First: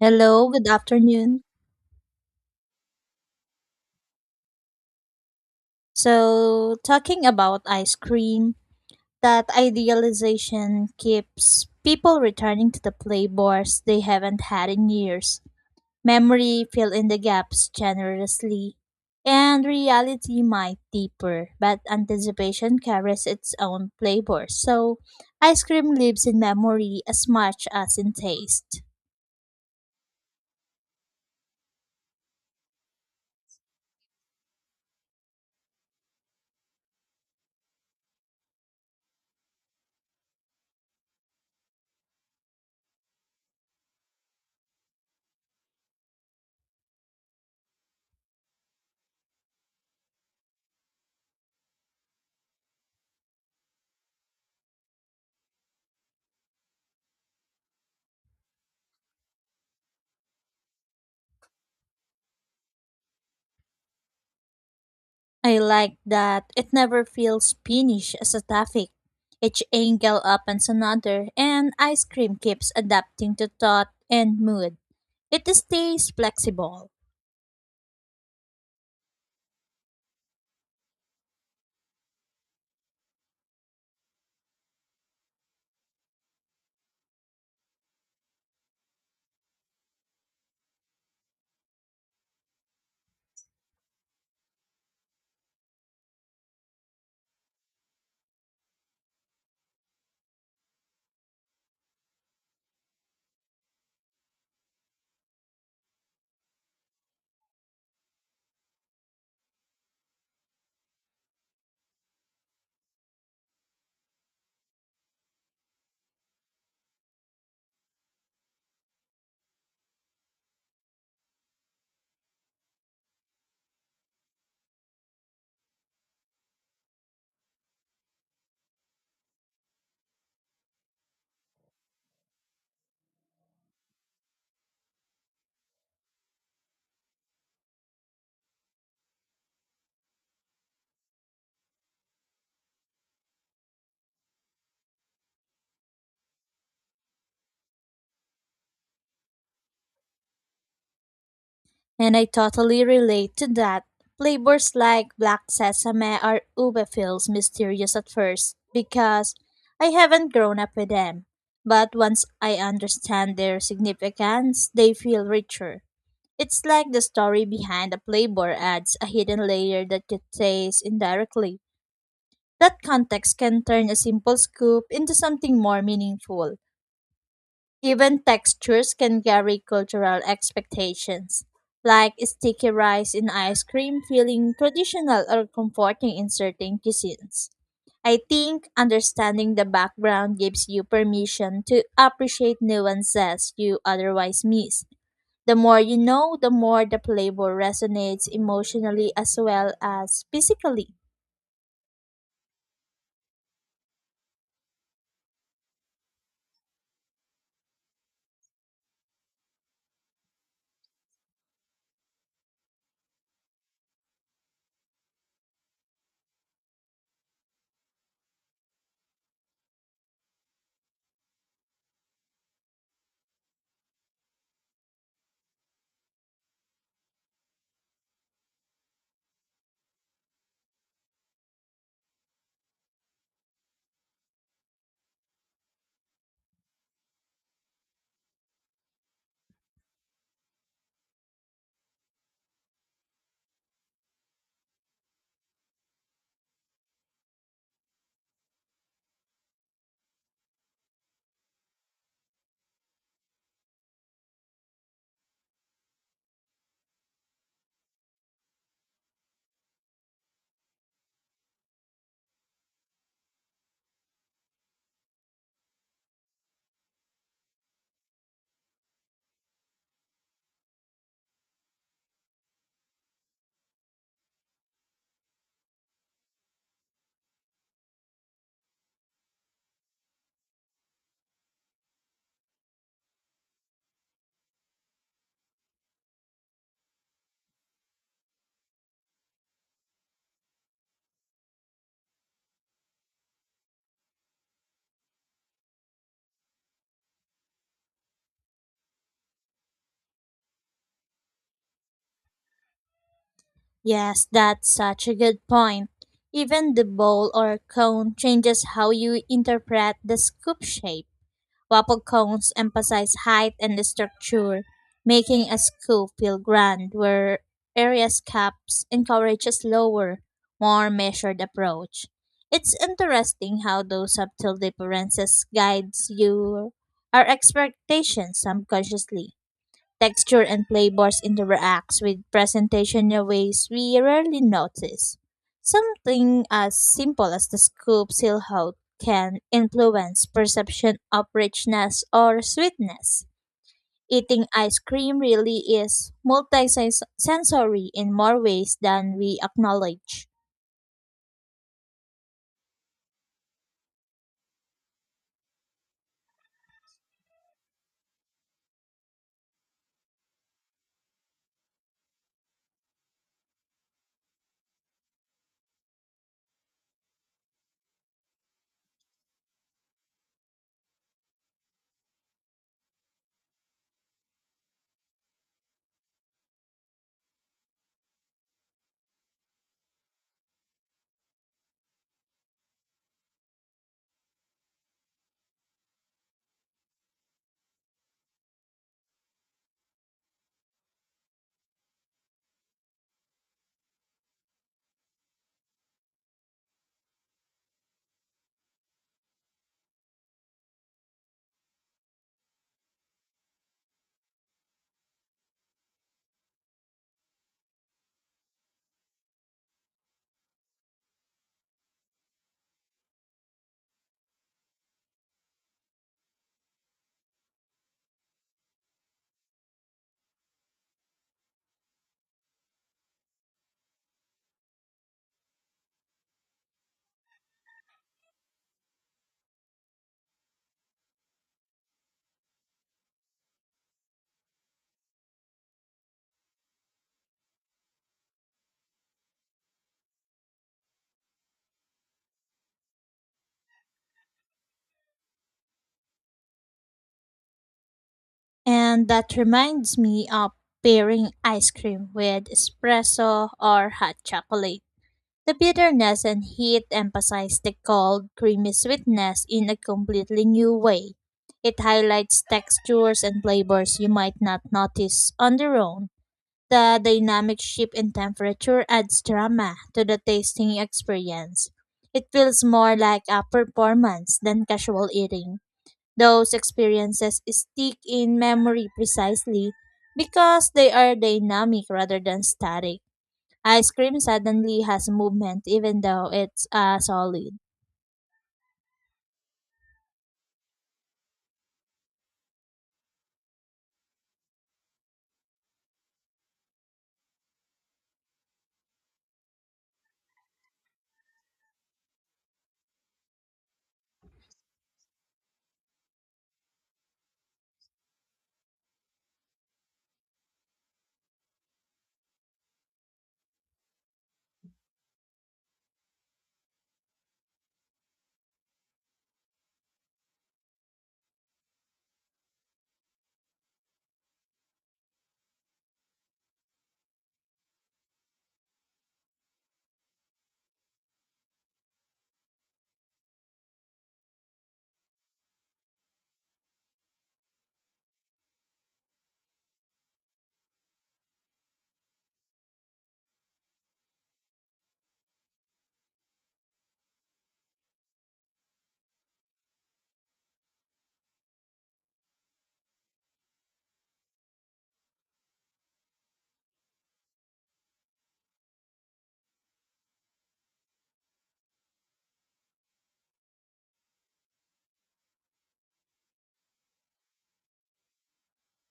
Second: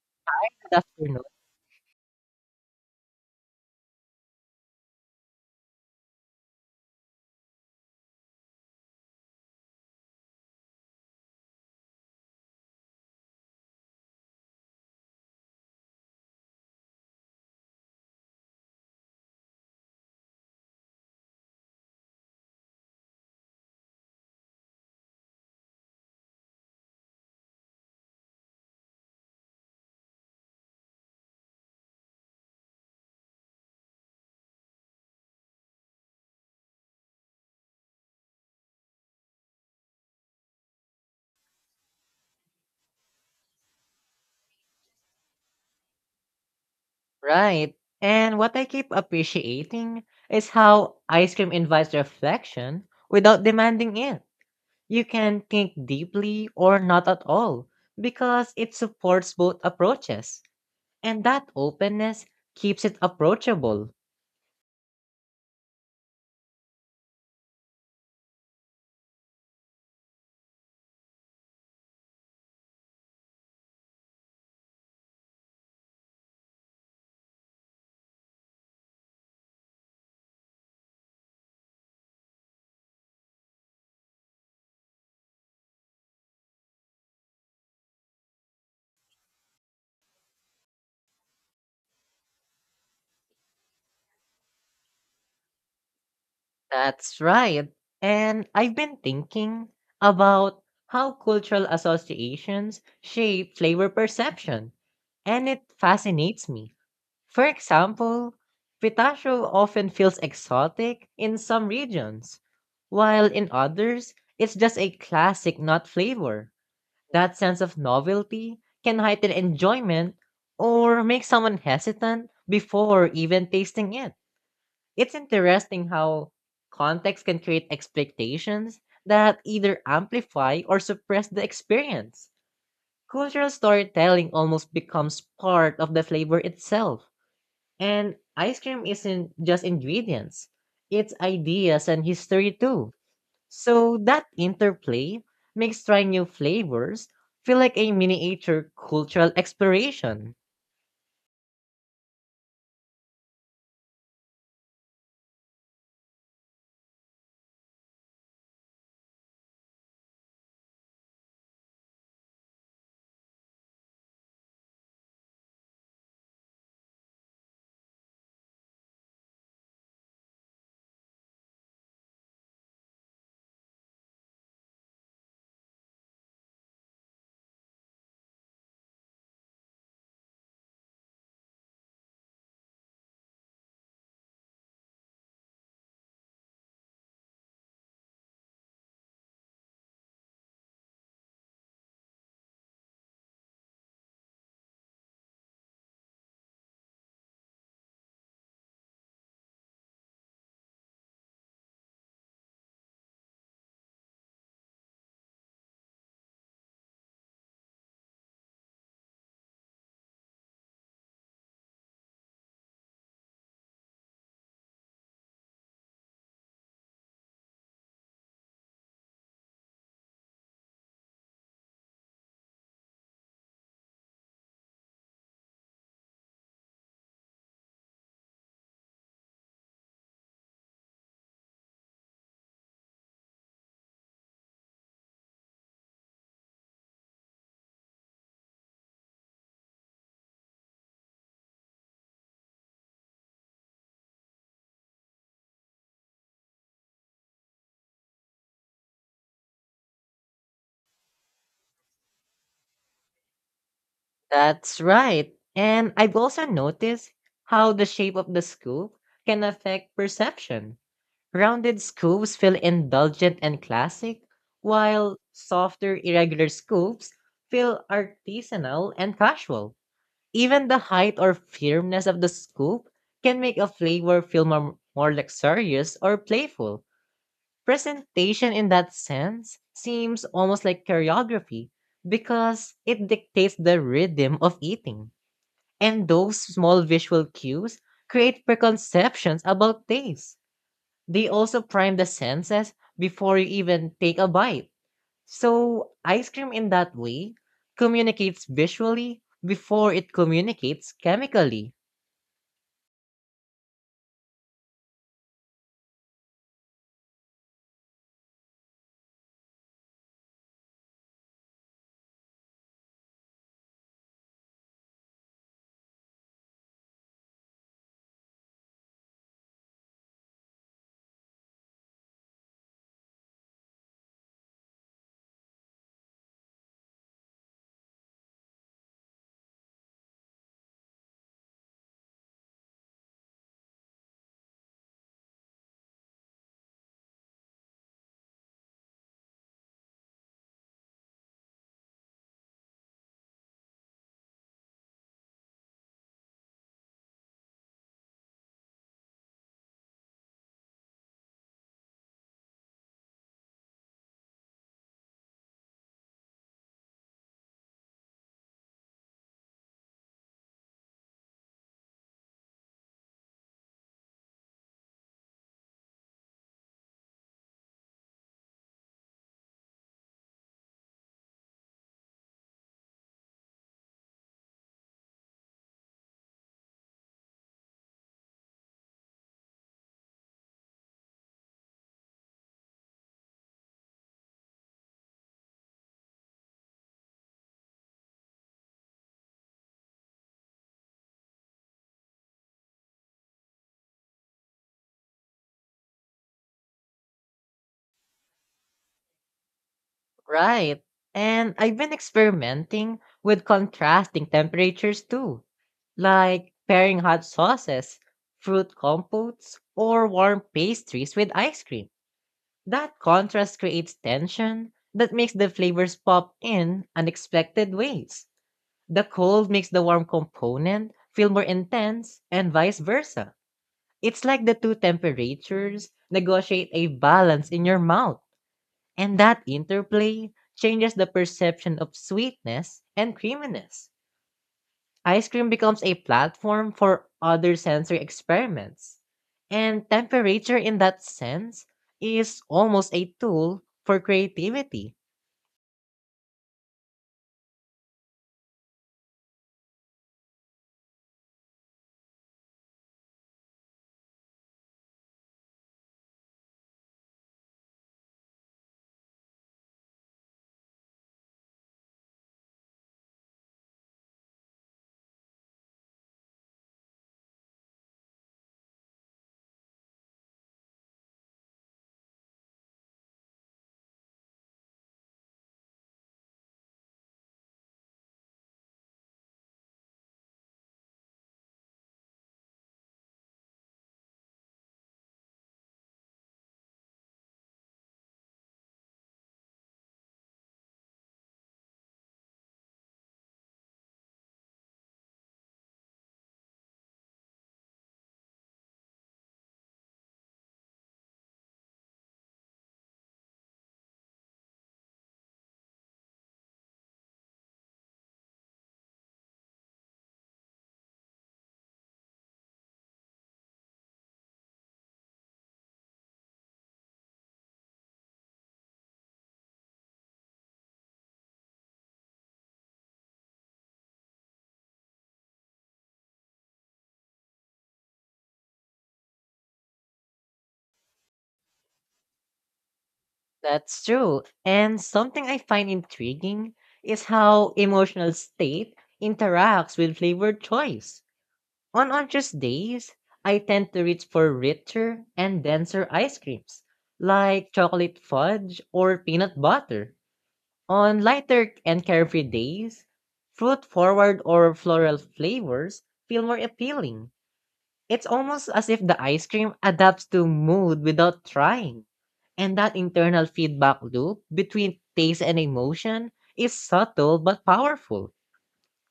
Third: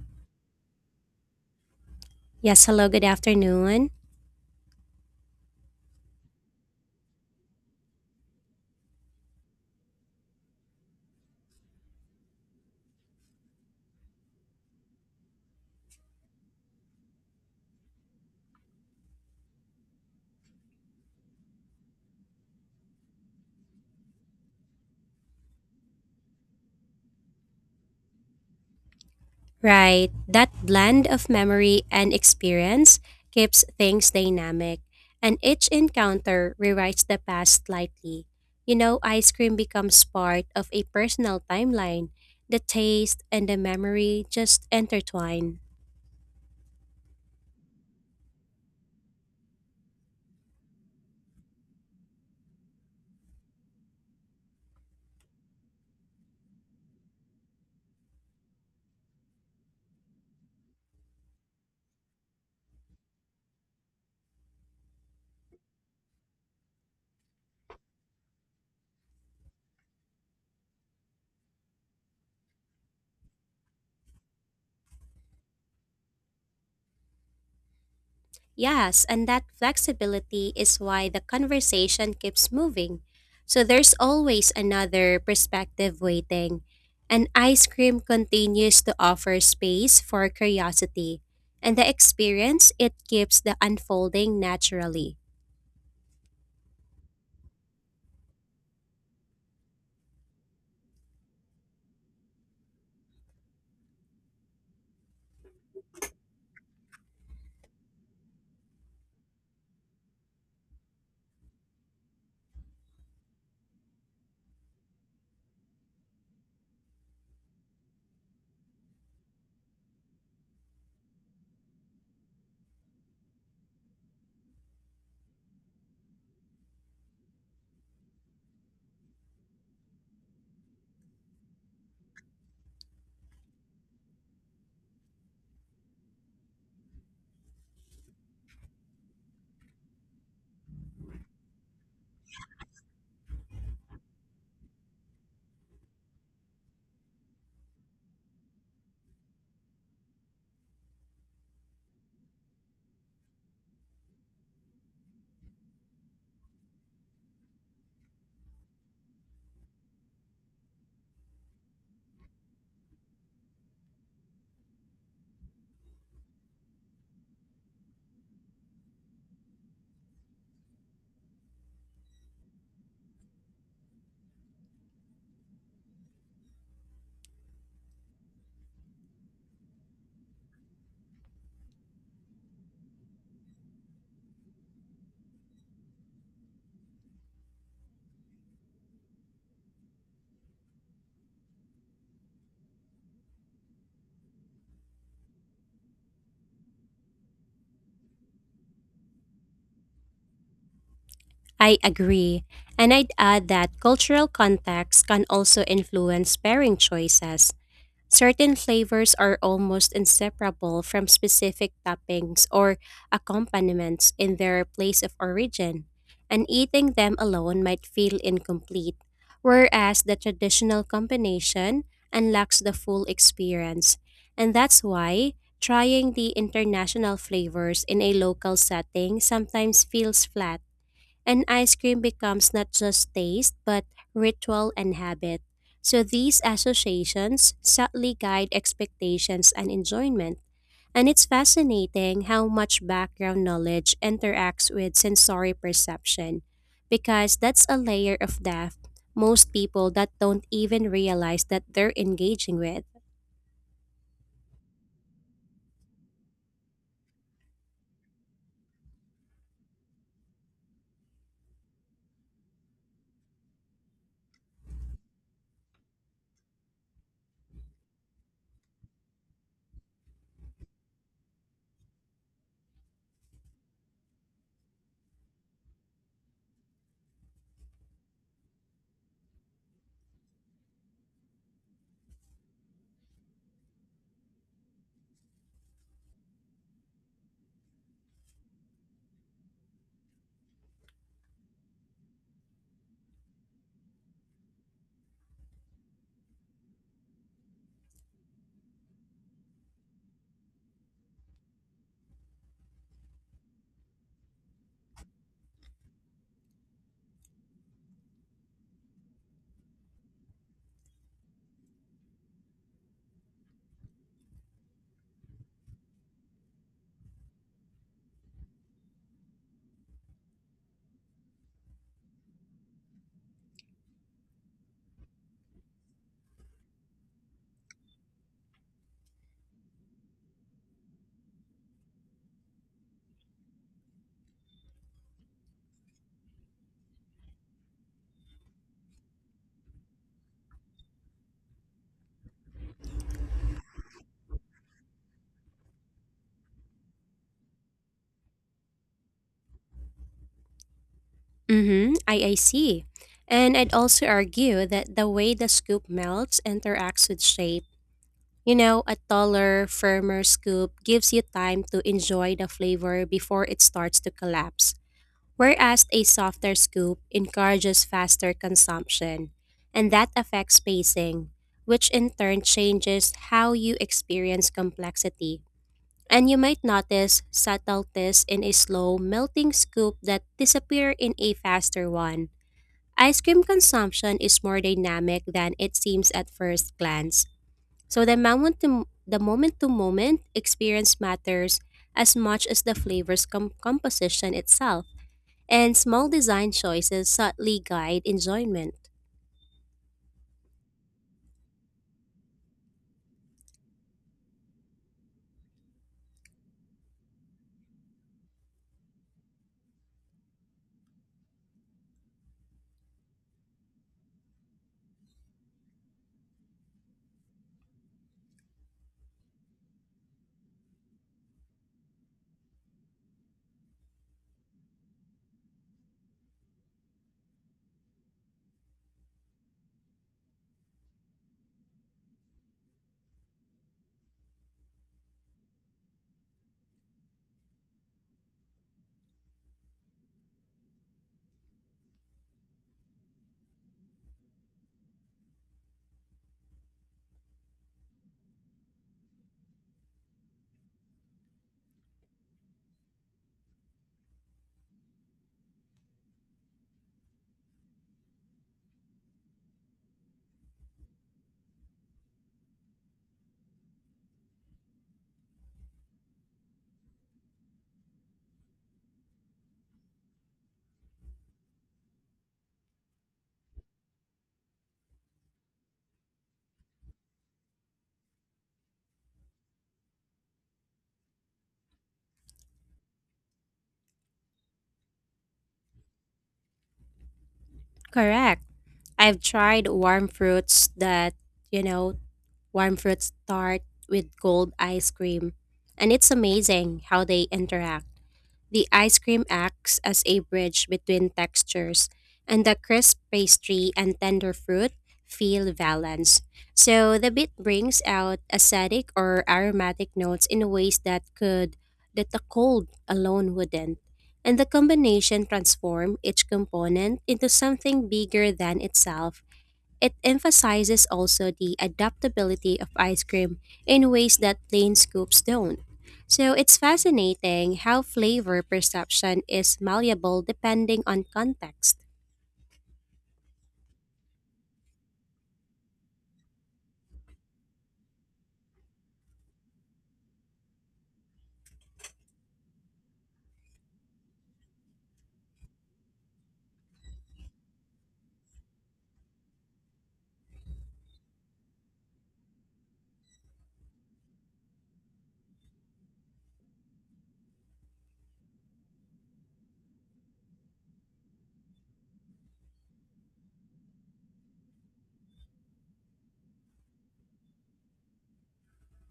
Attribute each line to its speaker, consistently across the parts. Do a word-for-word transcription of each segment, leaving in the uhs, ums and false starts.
Speaker 1: Hello, good
Speaker 2: Good afternoon.
Speaker 1: afternoon.
Speaker 3: Yes, hello, good afternoon.
Speaker 1: So, talking about ice cream, that idealization keeps people returning to the flavors they haven't had in years. Memory fill in the gaps generously, and reality might deeper, but anticipation carries its own flavor. So, ice cream lives in memory as much as in taste.
Speaker 3: Right, that blend of memory and experience keeps things dynamic, and each encounter rewrites the past slightly. You know, ice cream becomes part of a personal timeline. The taste and the memory just intertwine.
Speaker 2: Right. And what I keep appreciating is how ice cream invites reflection without demanding it. You can think deeply or not at all because it supports both approaches. And that openness keeps it approachable.
Speaker 1: I like that it never feels finished as a topic. Each angle opens another, and ice cream keeps adapting to thought and mood. It stays flexible,
Speaker 3: Yes, and that flexibility is why the conversation keeps moving. So there's always another perspective waiting. And ice cream continues to offer space for curiosity. And the experience, it keeps the unfolding naturally.
Speaker 2: That's right. And I've been thinking about how cultural associations shape flavor perception. And it fascinates me. For example, pistachio often feels exotic in some regions, while in others, it's just a classic nut flavor. That sense of novelty can heighten enjoyment or make someone hesitant before even tasting it. It's interesting how context can create expectations that either amplify or suppress the experience. Cultural storytelling almost becomes part of the flavor itself. And ice cream isn't just ingredients, it's ideas and history too. So that interplay makes trying new flavors feel like a miniature cultural exploration.
Speaker 1: and I totally relate to that. Flavors like black sesame or ube feels mysterious at first because I haven't grown up with them. But once I understand their significance, they feel richer. It's like the story behind a playboy adds a hidden layer that you taste indirectly. That context can turn a simple scoop into something more meaningful. Even textures can carry cultural expectations, like sticky rice in ice cream feeling traditional or comforting in certain cuisines. I think understanding the background gives you permission to appreciate nuances you otherwise miss. The more you know, the more the playbook resonates emotionally as well as physically.
Speaker 3: I agree. And I'd add that cultural context can also influence pairing choices. Certain flavors are almost inseparable from specific toppings or accompaniments in their place of origin, and eating them alone might feel incomplete, whereas the traditional combination unlocks the full experience. And that's why trying the international flavors in a local setting sometimes feels flat and ice cream becomes not just taste, but ritual and habit. So these associations subtly guide expectations and enjoyment. And it's fascinating how much background knowledge interacts with sensory perception, because that's a layer of depth most people that don't even realize that they're engaging with.
Speaker 2: That's right. And I've also noticed how the shape of the scoop can affect perception. Rounded scoops feel indulgent and classic, while softer, irregular scoops feel artisanal and casual. Even the height or firmness of the scoop can make a flavor feel more, more luxurious or playful. Presentation in that sense seems almost like choreography because it dictates the rhythm of eating. And those small visual cues create preconceptions about taste. They also prime the senses before you even take a bite. So, ice cream in that way communicates visually before it communicates chemically.
Speaker 1: Yes, that's such a good point. Even the bowl or cone changes how you interpret the scoop shape. Waffle cones emphasize height and structure, making a scoop feel grand, where area's cups encourage a slower, more measured approach. It's interesting how those subtle differences guides your our expectations subconsciously, texture and flavors interact with presentation in ways we rarely notice. Something as simple as the scoop seal hood can influence perception of richness or sweetness. Eating ice cream really is multisensory in more ways than we acknowledge.
Speaker 3: Mm-hmm. I, I see. And I'd also argue that the way the scoop melts interacts with shape. You know, a taller, firmer scoop gives you time to enjoy the flavor before it starts to collapse, whereas a softer scoop encourages faster consumption, and that affects pacing, which in turn changes how you experience complexity. And you might notice subtleties in a slow melting scoop that disappear in a faster one. Ice cream consumption is more dynamic than it seems at first glance, so the moment to the moment to moment experience matters as much as the flavor's com- composition itself, and small design choices subtly guide enjoyment.
Speaker 2: Right. And I've been experimenting with contrasting temperatures too, like pairing hot sauces, fruit compotes, or warm pastries with ice cream. That contrast creates tension that makes the flavors pop in unexpected ways. The cold makes the warm component feel more intense, and vice versa. It's like the two temperatures negotiate a balance in your mouth. And that interplay changes the perception of sweetness and creaminess. Ice cream becomes a platform for other sensory experiments. And temperature, in that sense, is almost a tool for creativity.
Speaker 1: And that reminds me of pairing ice cream with espresso or hot chocolate. The bitterness and heat emphasize the cold, creamy sweetness in a completely new way. It highlights textures and flavors you might not notice on their own. The dynamic shift in temperature adds drama to the tasting experience. It feels more like a performance than casual eating. Those experiences stick in memory precisely because they are dynamic rather than static. Ice cream suddenly has movement even though it's a solid.
Speaker 3: Correct. I've tried warm fruits that, you know, warm fruits start with gold ice cream, and it's amazing how they interact. The ice cream acts as a bridge between textures, and the crisp pastry and tender fruit feel balanced. So the bit brings out acidic or aromatic notes in ways that could that the cold alone wouldn't. And the combination transform each component into something bigger than itself, it emphasizes also the adaptability of ice cream in ways that plain scoops don't. So it's fascinating how flavor perception is malleable depending on context.
Speaker 2: That's true. And something I find intriguing is how emotional state interacts with flavor choice. On oranges days, I tend to reach for richer and denser ice creams, like chocolate fudge or peanut butter. On lighter and carefree days, fruit forward or floral flavors feel more appealing. It's almost as if the ice cream adapts to mood without trying. And that internal feedback loop between taste and emotion is subtle but powerful.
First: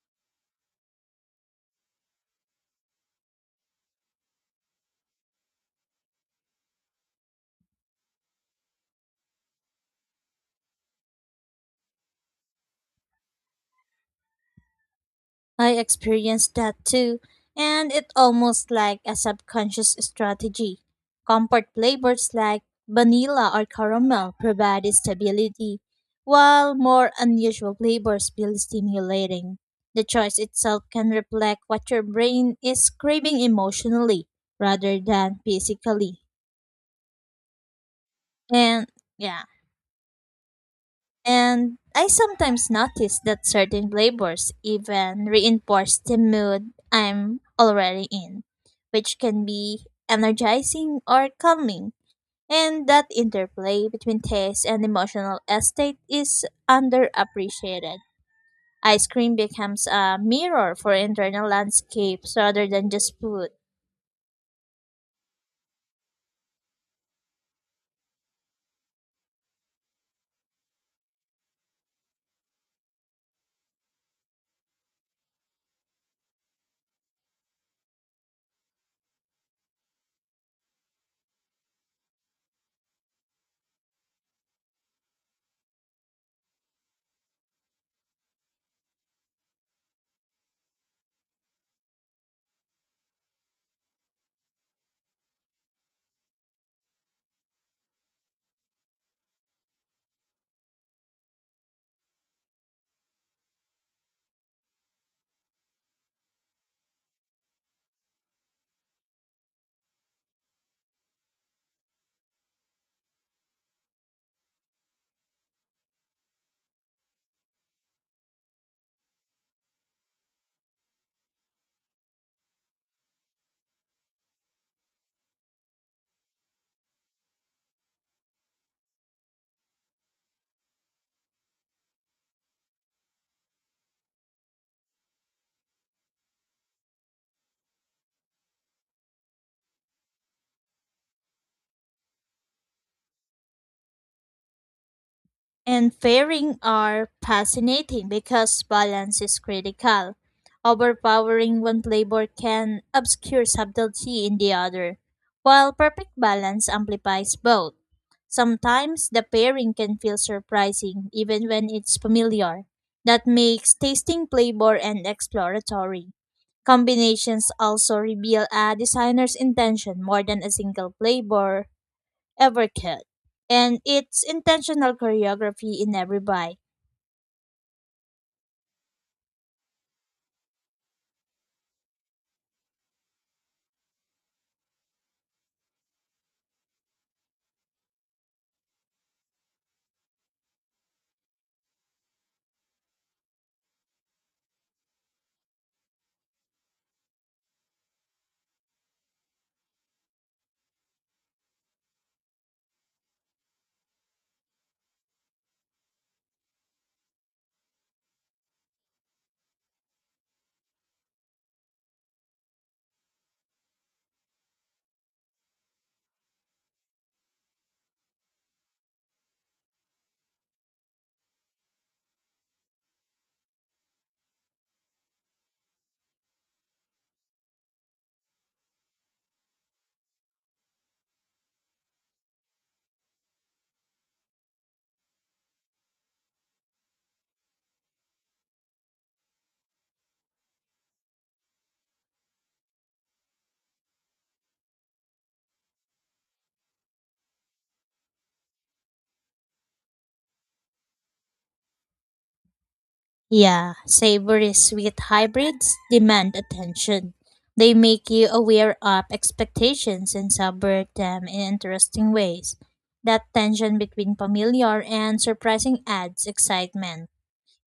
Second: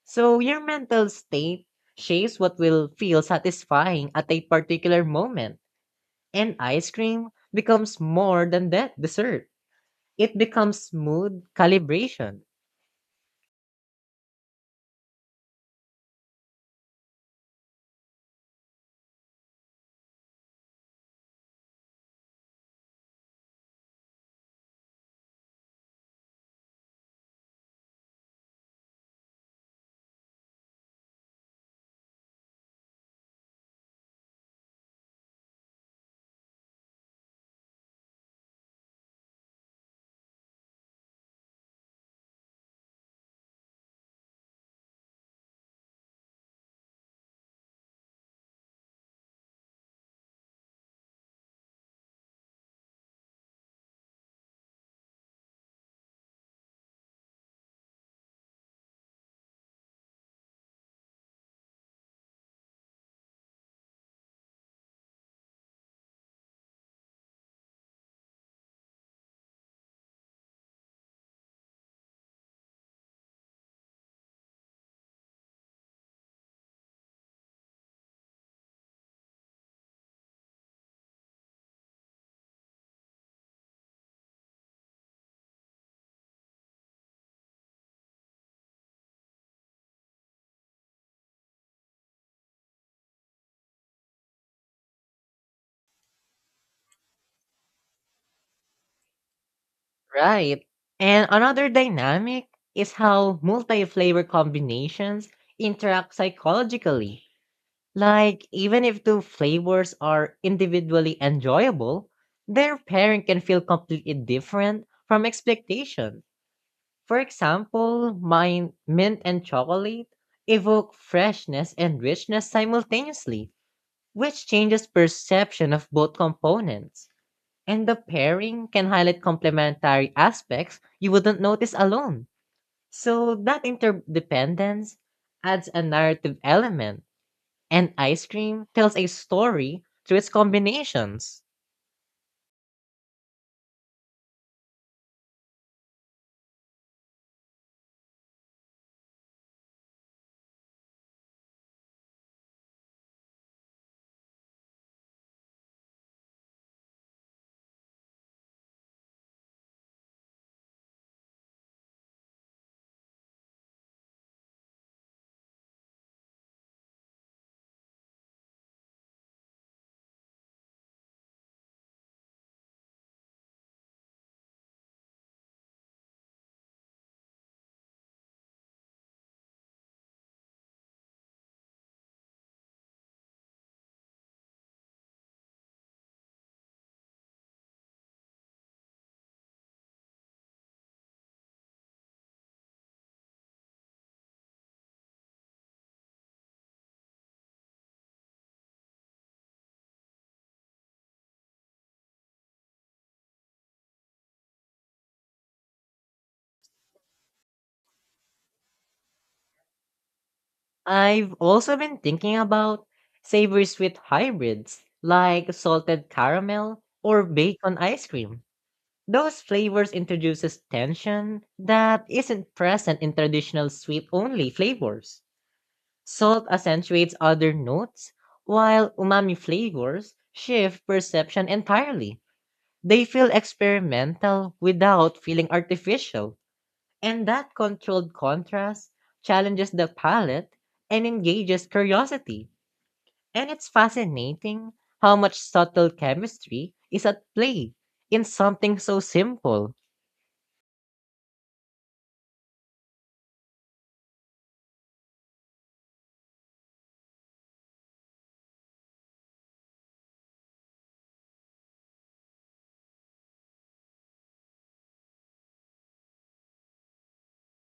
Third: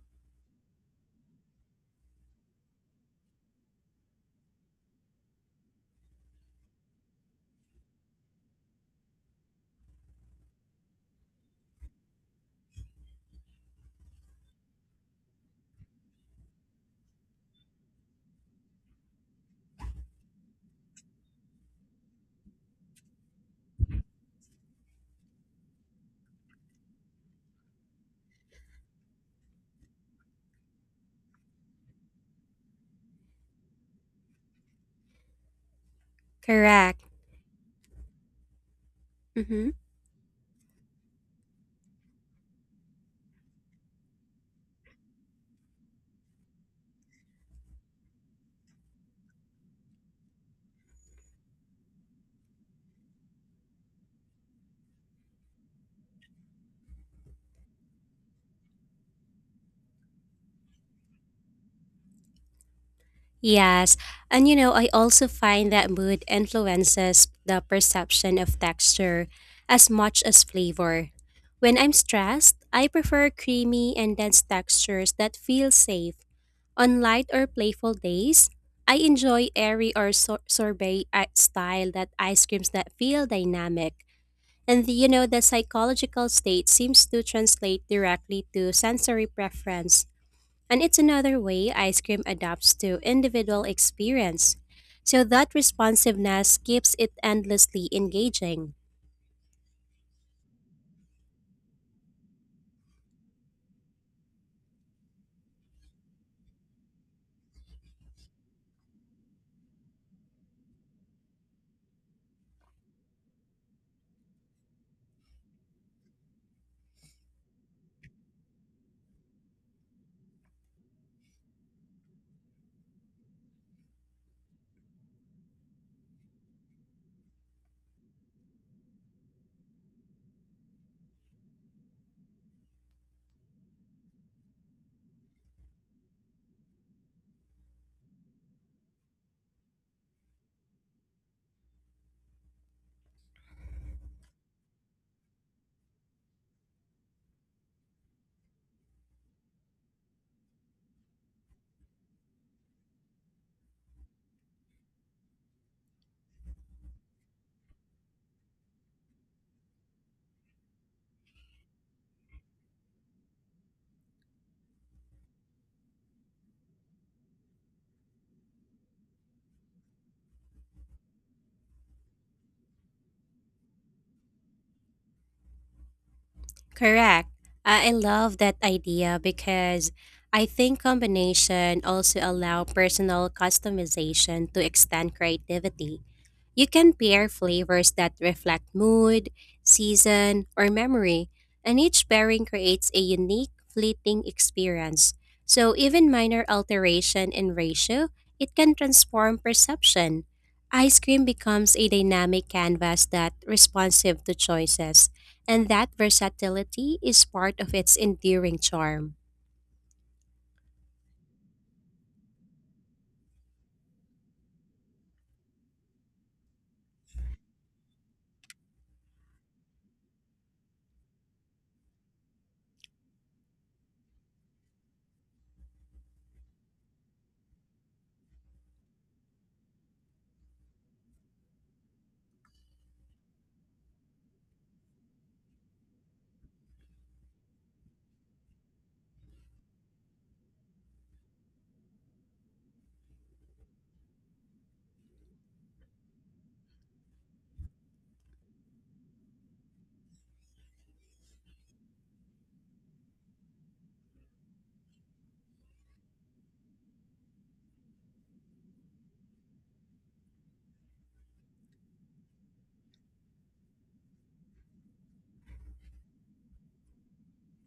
Speaker 2: So your mental state shapes what will feel satisfying at a particular moment. And ice cream becomes more than that dessert. It becomes mood calibration,
Speaker 1: I experienced that too, and it almost like a subconscious strategy. Comfort flavors like vanilla or caramel provide stability, while more unusual flavors feel stimulating. The choice itself can reflect what your brain is craving emotionally rather than physically.
Speaker 3: Correct.
Speaker 1: And yeah.
Speaker 3: Mm-hmm.
Speaker 1: And I sometimes notice that certain flavors even reinforce the mood I'm already in, which can be energizing or calming. And that interplay between taste and emotional state is underappreciated. Ice cream becomes a mirror for internal landscapes rather than just food.
Speaker 3: Yes, and you know, I also find that mood influences the perception of texture as much as flavor. When I'm stressed, I prefer creamy and dense textures that feel safe. On light or playful days, I enjoy airy or sor- sorbet i- style that ice creams that feel dynamic. And the, you know, the psychological state seems to translate directly to sensory preference. And it's another way ice cream adapts to individual experience. So that responsiveness keeps it endlessly engaging.
Speaker 2: right? And another dynamic is how multi-flavor combinations interact psychologically. Like even if two flavors are individually enjoyable, their pairing can feel completely different from expectation. For example, mine, mint and chocolate evoke freshness and richness simultaneously, which changes perception of both components. And the pairing can highlight complementary aspects you wouldn't notice alone. So that interdependence adds a narrative element, and ice cream tells a story through its combinations.
Speaker 1: And pairing are fascinating because balance is critical. Overpowering one flavor can obscure subtlety in the other, while perfect balance amplifies both. Sometimes the pairing can feel surprising even when it's familiar. That makes tasting flavor and exploratory. Combinations also reveal a designer's intention more than a single flavor ever could. And it's intentional choreography in every bite.
Speaker 3: Correct. I I love that idea because I think combination also allow personal customization to extend creativity. You can pair flavors that reflect mood, season, or memory, and each pairing creates a unique, fleeting experience. So, even minor alteration in ratio, it can transform perception. Ice cream becomes a dynamic canvas that responsive to choices, and that versatility is part of its enduring charm.
Speaker 2: I've also been thinking about savory sweet hybrids like salted caramel or bacon ice cream. Those flavors introduces tension that isn't present in traditional sweet only flavors. Salt accentuates other notes, while umami flavors shift perception entirely. They feel experimental without feeling artificial. And that controlled contrast challenges the palette and engages curiosity. And it's fascinating how much subtle chemistry is at play in something so simple.
Speaker 1: Yeah, savory sweet hybrids demand attention. They make you aware of expectations and subvert them in interesting ways. That tension between familiar and surprising adds excitement.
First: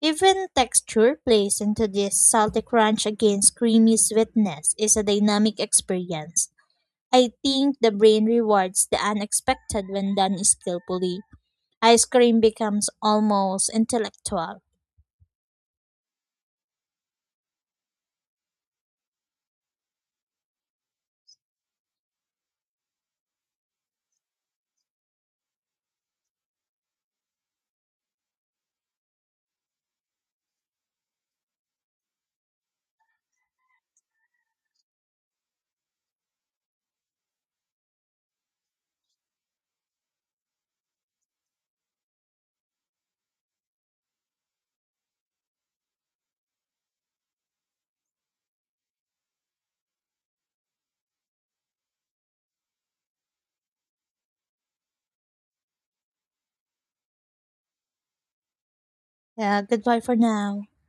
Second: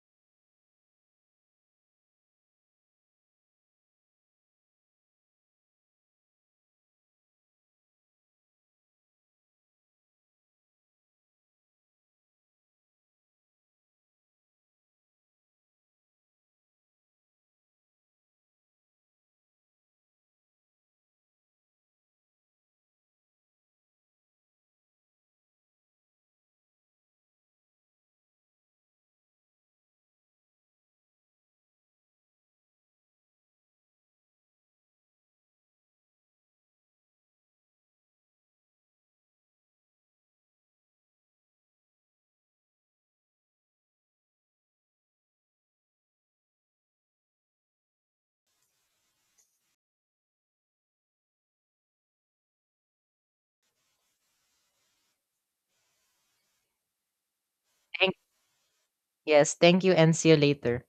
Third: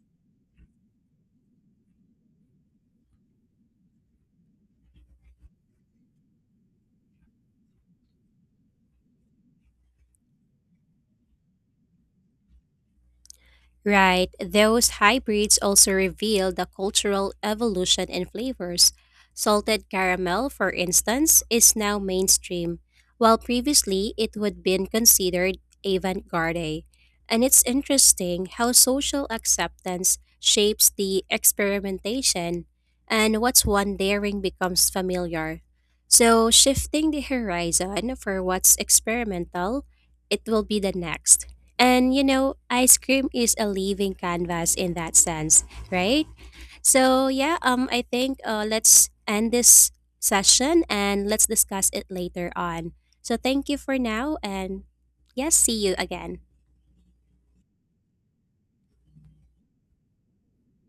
Speaker 1: Even texture plays into this salty crunch against creamy sweetness is a dynamic experience. I think the brain rewards the unexpected when done skillfully. Ice cream becomes almost
Speaker 3: Right,
Speaker 1: intellectual.
Speaker 3: those hybrids also reveal the cultural evolution in flavors. Salted caramel, for instance, is now mainstream, while previously it would been considered avant-garde. And it's interesting how social acceptance shapes the experimentation and what's one daring becomes familiar. So, shifting the horizon for what's experimental, it will be the next. And you know, ice cream is a living canvas in that sense, right? So yeah, um, I think uh, let's end this session and let's discuss it later on. So thank you for now, and yes, see you again.
Speaker 2: Thank- yes,
Speaker 1: Yeah,
Speaker 2: thank you
Speaker 1: goodbye
Speaker 2: and
Speaker 1: for
Speaker 2: see you
Speaker 1: now.
Speaker 2: later.